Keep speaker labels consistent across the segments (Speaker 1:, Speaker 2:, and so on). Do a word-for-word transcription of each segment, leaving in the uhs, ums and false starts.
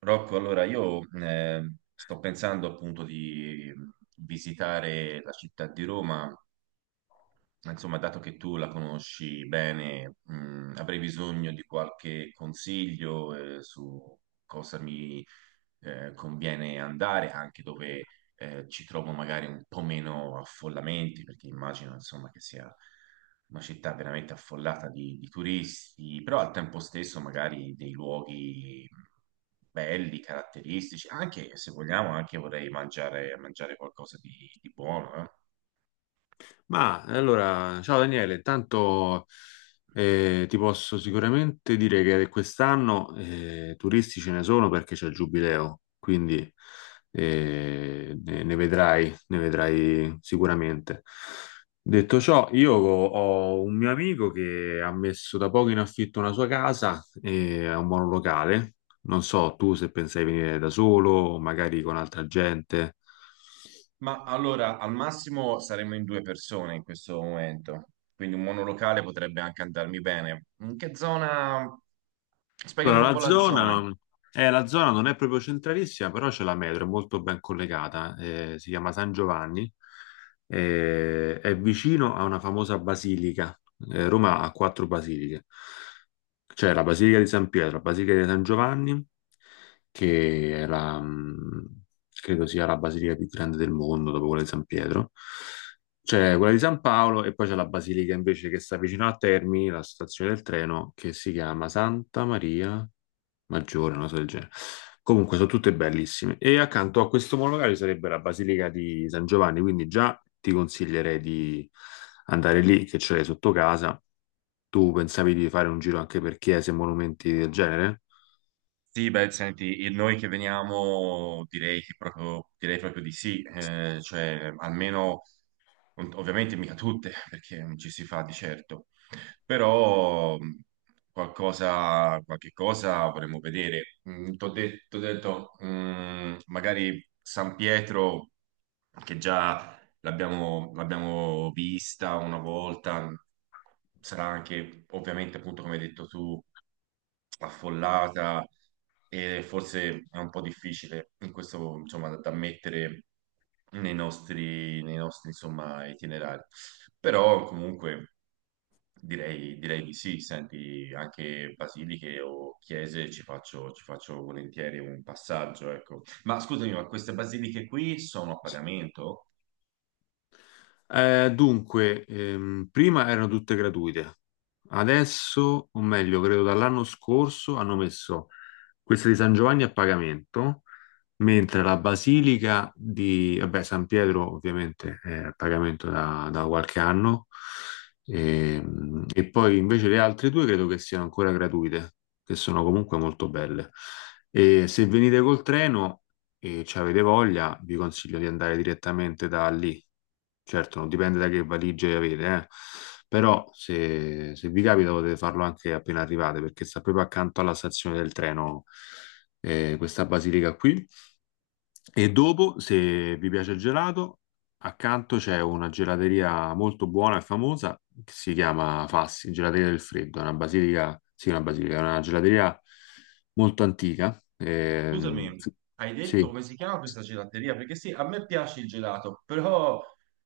Speaker 1: Rocco, allora io eh, sto pensando appunto di visitare la città di Roma, insomma, dato che tu la conosci bene, mh, avrei bisogno di qualche consiglio eh, su cosa mi eh, conviene andare anche dove eh, ci trovo magari un po' meno affollamenti, perché immagino insomma che sia una città veramente affollata di, di turisti, però al tempo stesso magari dei luoghi belli, caratteristici, anche se vogliamo, anche vorrei mangiare, mangiare qualcosa di, di buono, eh.
Speaker 2: Ma allora, ciao Daniele, tanto eh, ti posso sicuramente dire che quest'anno eh, turisti ce ne sono perché c'è il giubileo, quindi eh, ne, ne vedrai, ne vedrai sicuramente. Detto ciò, io ho ho un mio amico che ha messo da poco in affitto una sua casa e ha un monolocale. Non so tu se pensai venire da solo, magari con altra gente.
Speaker 1: Ma allora, al massimo saremo in due persone in questo momento, quindi un monolocale potrebbe anche andarmi bene. In che zona? Spiegami
Speaker 2: Allora,
Speaker 1: un po'
Speaker 2: la
Speaker 1: la zona.
Speaker 2: zona, eh, la zona non è proprio centralissima, però c'è la metro, è molto ben collegata, eh, si chiama San Giovanni, eh, è vicino a una famosa basilica. Eh, Roma ha quattro basiliche. C'è la Basilica di San Pietro, la Basilica di San Giovanni, che è la, mh, credo sia la basilica più grande del mondo dopo quella di San Pietro. C'è quella di San Paolo e poi c'è la basilica invece che sta vicino a Termini, la stazione del treno, che si chiama Santa Maria maggiore, una cosa del genere. Comunque sono tutte bellissime. E accanto a questo monologario sarebbe la Basilica di San Giovanni, quindi già ti consiglierei di andare lì, che ce l'hai sotto casa. Tu pensavi di fare un giro anche per chiese e monumenti del genere?
Speaker 1: Sì, beh, senti, il- noi che veniamo direi che proprio, direi proprio di sì, eh, cioè almeno, ov- ovviamente mica tutte, perché non ci si fa di certo, però mh, qualcosa, qualche cosa vorremmo vedere. Ti ho detto, t'ho detto, mh, magari San Pietro, che già l'abbiamo l'abbiamo vista una volta, sarà anche ovviamente appunto come hai detto tu affollata e forse è un po' difficile in questo insomma da, da mettere nei nostri, nei nostri insomma itinerari. Però comunque direi, direi di sì, senti anche basiliche o chiese ci faccio, ci faccio volentieri un passaggio, ecco. Ma scusami, ma queste basiliche qui sono a pagamento?
Speaker 2: Eh, dunque, ehm, prima erano tutte gratuite, adesso, o meglio, credo dall'anno scorso, hanno messo questa di San Giovanni a pagamento mentre la Basilica di vabbè, San Pietro ovviamente è a pagamento da, da qualche anno e, e poi invece le altre due credo che siano ancora gratuite, che sono comunque molto belle. E se venite col treno e ci avete voglia, vi consiglio di andare direttamente da lì. Certo, non dipende da che valigie avete, eh. Però se, se vi capita potete farlo anche appena arrivate, perché sta proprio accanto alla stazione del treno, eh, questa basilica qui. E dopo, se vi piace il gelato, accanto c'è una gelateria molto buona e famosa che si chiama Fassi, Gelateria del Freddo, è una basilica, sì, una basilica, è una gelateria molto antica. ehm,
Speaker 1: Scusami,
Speaker 2: sì,
Speaker 1: hai detto
Speaker 2: sì.
Speaker 1: come si chiama questa gelateria? Perché sì, a me piace il gelato, però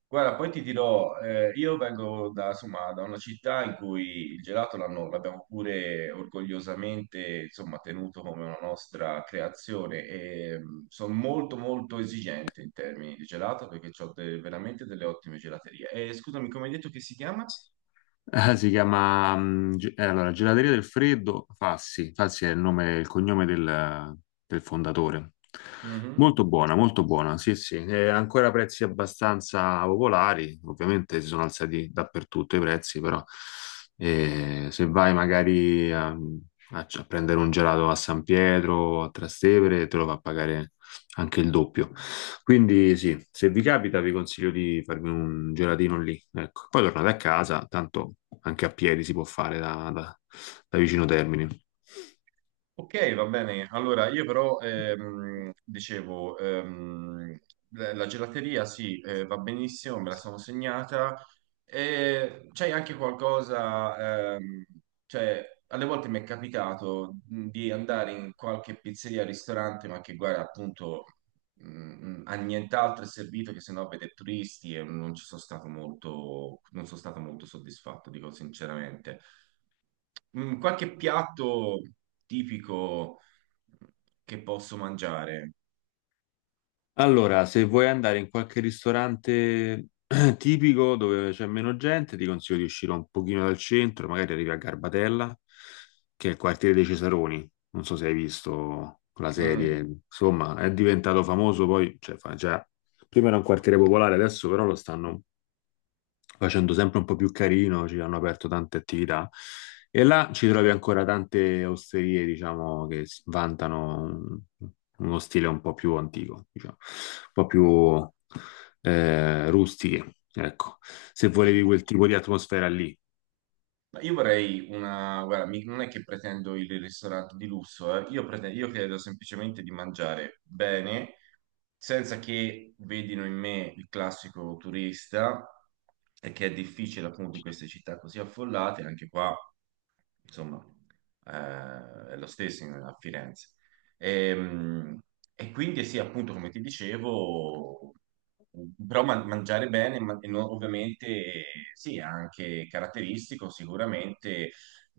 Speaker 1: guarda, poi ti dirò, eh, io vengo da, insomma, da una città in cui il gelato l'hanno- l'abbiamo pure orgogliosamente, insomma, tenuto come una nostra creazione e sono molto molto esigente in termini di gelato perché ho veramente delle ottime gelaterie. E scusami, come hai detto che si chiama?
Speaker 2: Eh, si chiama mm, ge- eh, allora, Gelateria del Freddo Fassi. Fassi è il nome, il cognome del, del fondatore.
Speaker 1: Mhm.
Speaker 2: Molto buona, molto buona, sì, sì. Eh, ancora prezzi abbastanza popolari. Ovviamente si sono alzati dappertutto i prezzi, però eh, se vai magari a, a- a prendere un gelato a San Pietro, a Trastevere, te lo fa pagare anche il doppio. Quindi sì, se vi capita vi consiglio di farvi un gelatino lì. Ecco. Poi tornate a casa, tanto anche a piedi si può fare da, da- da vicino Termini.
Speaker 1: Ok, va bene. Allora, io però ehm, dicevo, ehm, la la gelateria sì, eh, va benissimo, me la sono segnata. E c'è anche qualcosa, ehm, cioè, alle volte mi è capitato mh, di andare in qualche pizzeria, ristorante, ma che guarda, appunto, mh, a nient'altro è servito che se no vede turisti e non ci sono stato molto, non sono stato molto soddisfatto, dico sinceramente. Mm, Qualche piatto tipico che posso mangiare?
Speaker 2: Allora, se vuoi andare in qualche ristorante tipico dove c'è meno gente, ti consiglio di uscire un pochino dal centro, magari arrivi a Garbatella, che è il quartiere dei Cesaroni. Non so se hai visto la
Speaker 1: Mm,
Speaker 2: serie, insomma, è diventato famoso poi, cioè, fa- cioè, prima era un quartiere popolare, adesso però lo stanno facendo sempre un po' più carino, ci hanno aperto tante attività e là ci trovi ancora tante osterie, diciamo, che s- vantano un- uno stile un po' più antico, diciamo, un po' più eh, rustiche, ecco, se
Speaker 1: sì.
Speaker 2: volevi quel tipo di atmosfera lì.
Speaker 1: Ma Io vorrei una. Guarda, mi- non è che pretendo il ristorante di lusso, eh. Io, prete- io credo semplicemente di mangiare bene, senza che vedino in me il classico turista, e che è difficile appunto in queste città così affollate, anche qua insomma, eh, è lo stesso in- a Firenze. E, mm, e quindi sì, appunto, come ti dicevo, però man- mangiare bene, ma- e no- ovviamente, eh, sì, è anche caratteristico, sicuramente,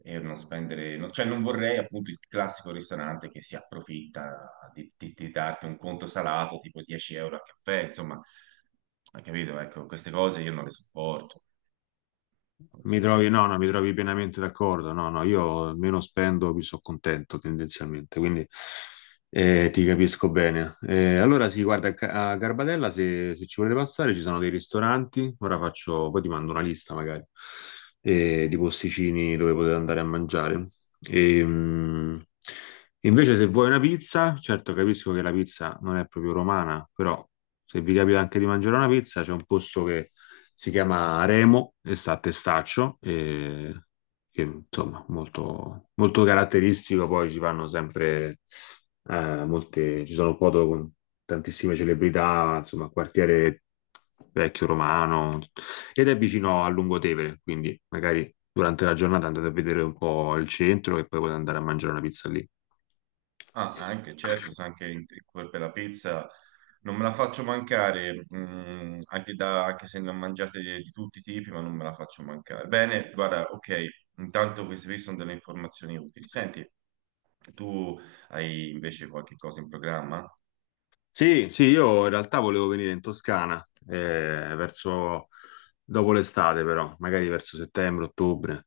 Speaker 1: e non spendere, no- cioè non vorrei appunto il classico ristorante che si approfitta di, di- di darti un conto salato tipo dieci euro a caffè, insomma, hai capito? Ecco, queste cose io non le sopporto, non
Speaker 2: Mi
Speaker 1: so te.
Speaker 2: trovi, no, no, mi trovi pienamente d'accordo. No, no, io meno spendo, più sono contento tendenzialmente, quindi eh, ti capisco bene. Eh, allora sì, guarda, a Ca- a Garbatella, se, se ci volete passare, ci sono dei ristoranti. Ora faccio, poi ti mando una lista magari eh, di posticini dove potete andare a mangiare. E, mh, invece, se vuoi una pizza, certo capisco che la pizza non è proprio romana, però se vi capita anche di mangiare una pizza, c'è un posto che si chiama Remo e sta a Testaccio, e che insomma molto, molto caratteristico. Poi ci fanno sempre eh, molte, ci sono foto con tantissime celebrità, insomma, quartiere vecchio romano ed è vicino a Lungotevere, quindi magari durante la giornata andate a vedere un po' il centro e poi potete andare a mangiare una pizza lì.
Speaker 1: Ah, anche, certo, sa anche in- in- per la pizza non me la faccio mancare, mm, anche, da- anche se ne ho mangiate di, di tutti i tipi, ma non me la faccio mancare. Bene, guarda, ok, intanto queste qui sono delle informazioni utili. Senti, tu hai invece qualche cosa in programma?
Speaker 2: Sì, sì, io in realtà volevo venire in Toscana, eh, verso dopo l'estate, però, magari verso settembre, ottobre.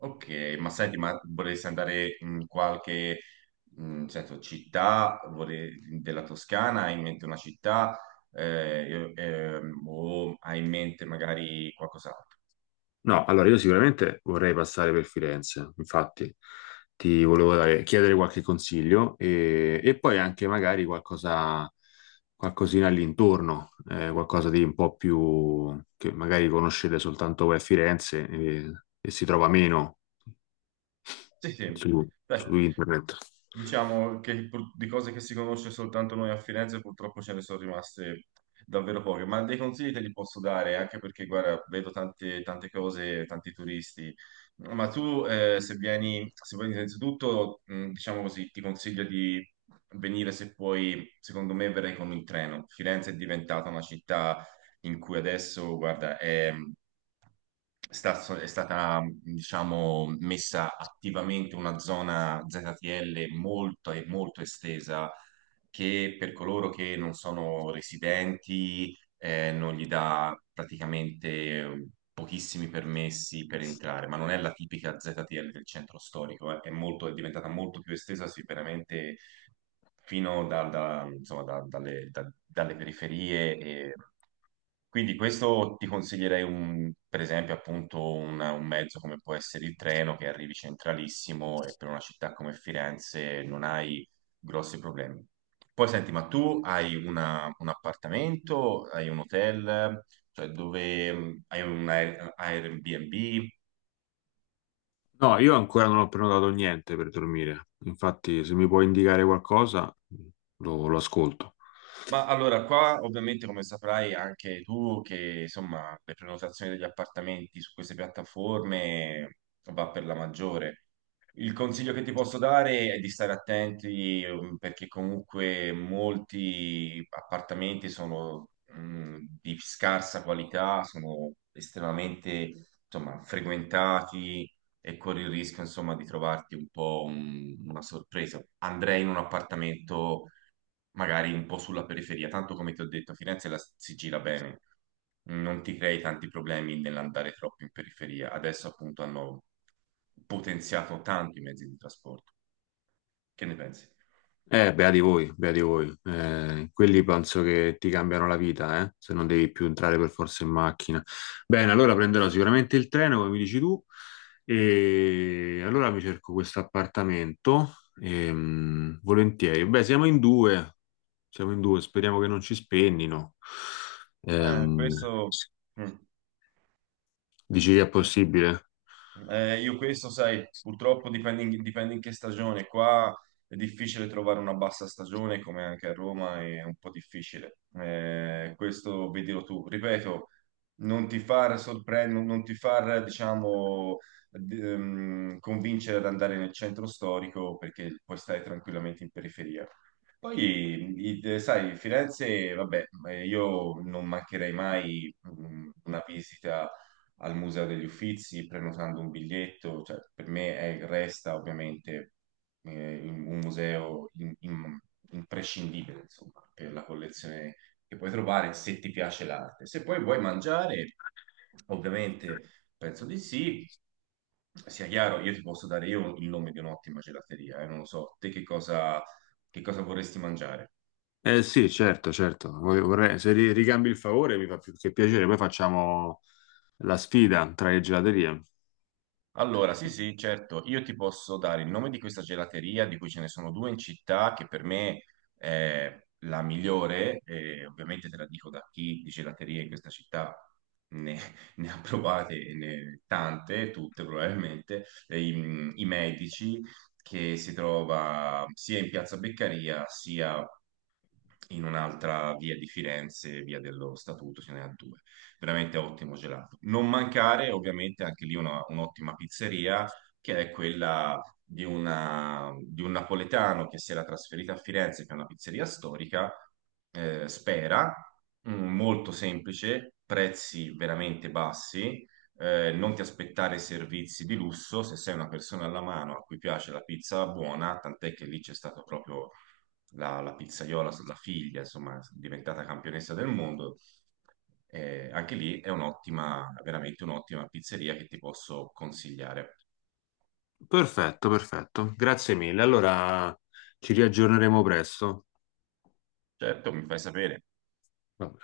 Speaker 1: Ok, ma senti, ma vorresti andare in qualche, mm, senso, città vorrei- della Toscana? Hai in mente una città? Eh, io- ehm, o hai in mente magari qualcos'altro?
Speaker 2: No, allora io sicuramente vorrei passare per Firenze, infatti ti volevo dare- chiedere qualche consiglio e, e poi anche magari qualcosa, qualcosina all'intorno, eh, qualcosa di un po' più che magari conoscete soltanto voi a Firenze e, e si trova meno
Speaker 1: Sì, sì.
Speaker 2: su
Speaker 1: Beh,
Speaker 2: su internet.
Speaker 1: diciamo che pur- di cose che si conosce soltanto noi a Firenze purtroppo ce ne sono rimaste davvero poche, ma dei consigli te li posso dare, anche perché, guarda, vedo tante, tante cose, tanti turisti, ma tu eh, se vieni, se vieni innanzitutto, mh, diciamo così, ti consiglio di venire se puoi, secondo me verrai con il treno. Firenze è diventata una città in cui adesso, guarda, è è sta- so, è stata, diciamo, messa attivamente una zona Z T L molto e molto estesa che per coloro che non sono residenti eh, non gli dà praticamente eh, pochissimi permessi per entrare, ma non è la tipica Z T L del centro storico, eh. È molto- è diventata molto più estesa sicuramente fino da- da- insomma, da- dalle, da- dalle periferie. E. Quindi questo ti consiglierei, un- per esempio, appunto una- un mezzo come può essere il treno, che arrivi centralissimo e per una città come Firenze non hai grossi problemi. Poi senti, ma tu hai una- un appartamento, hai un hotel, cioè dove hai un Air- Airbnb?
Speaker 2: No, io ancora non ho prenotato niente per dormire. Infatti, se mi puoi indicare qualcosa, lo, lo ascolto.
Speaker 1: Ma allora, qua ovviamente come saprai anche tu che insomma le prenotazioni degli appartamenti su queste piattaforme eh, va per la maggiore. Il consiglio che ti posso dare è di stare attenti ehm, perché comunque molti appartamenti sono mh, di scarsa qualità, sono estremamente insomma, frequentati e corri il rischio insomma, di trovarti un po' un- una sorpresa. Andrei in un appartamento magari un po' sulla periferia, tanto come ti ho detto, Firenze la si gira bene, non ti crei tanti problemi nell'andare troppo in periferia. Adesso appunto hanno potenziato tanto i mezzi di trasporto. Che ne pensi?
Speaker 2: Eh, beati voi, beati voi. Eh, quelli penso che ti cambiano la vita, eh, se non devi più entrare per forza in macchina. Bene, allora prenderò sicuramente il treno, come mi dici tu, e allora mi cerco questo appartamento. ehm, volentieri. Beh, siamo in due, siamo in due, speriamo che non ci spennino.
Speaker 1: Eh,
Speaker 2: Ehm,
Speaker 1: questo, mm.
Speaker 2: dici che è possibile?
Speaker 1: Eh, io questo, sai, purtroppo dipende in, dipende in che stagione. Qua è difficile trovare una bassa stagione, come anche a Roma è un po' difficile. Eh, questo vedilo tu. Ripeto, non ti far sorprendere, non ti far, diciamo, d- ehm, convincere ad andare nel centro storico perché puoi stare tranquillamente in periferia. Poi, i- sai, Firenze, vabbè, eh, io non mancherei mai mm, una visita al Museo degli Uffizi prenotando un biglietto, cioè, per me è- resta ovviamente eh, in- un museo in- in- imprescindibile, insomma, per la collezione che puoi trovare se ti piace l'arte. Se poi vuoi mangiare, ovviamente penso di sì. Sia chiaro, io ti posso dare io il nome di un'ottima gelateria, eh, non lo so, te che cosa che cosa vorresti mangiare?
Speaker 2: Eh sì, certo, certo. Vorrei- vorrei- se ri- ricambi il favore mi fa più che piacere. Poi facciamo la sfida tra le gelaterie.
Speaker 1: Allora, sì, sì, certo, io ti posso dare il nome di questa gelateria, di cui ce ne sono due in città, che per me è la migliore, e ovviamente te la dico da chi di gelaterie in questa città ne, ne ha provate e ne- tante, tutte probabilmente, e i, i Medici, che si trova sia in Piazza Beccaria, sia in un'altra via di Firenze, via dello Statuto, ce ne ha due. veramente ottimo gelato. Non mancare ovviamente anche lì una- un'ottima pizzeria che è quella di, una- di un napoletano che si era trasferito a Firenze, che è una pizzeria storica, eh, Spera, mm, molto semplice, prezzi veramente bassi. Eh, non ti aspettare servizi di lusso se sei una persona alla mano a cui piace la pizza buona, tant'è che lì c'è stato proprio la, la pizzaiola, la figlia, insomma, diventata campionessa del mondo. Eh, anche lì è un'ottima, veramente un'ottima pizzeria che ti posso consigliare.
Speaker 2: Perfetto, perfetto. Grazie mille. Allora ci riaggiorneremo presto.
Speaker 1: Certo, mi fai sapere.
Speaker 2: Vabbè.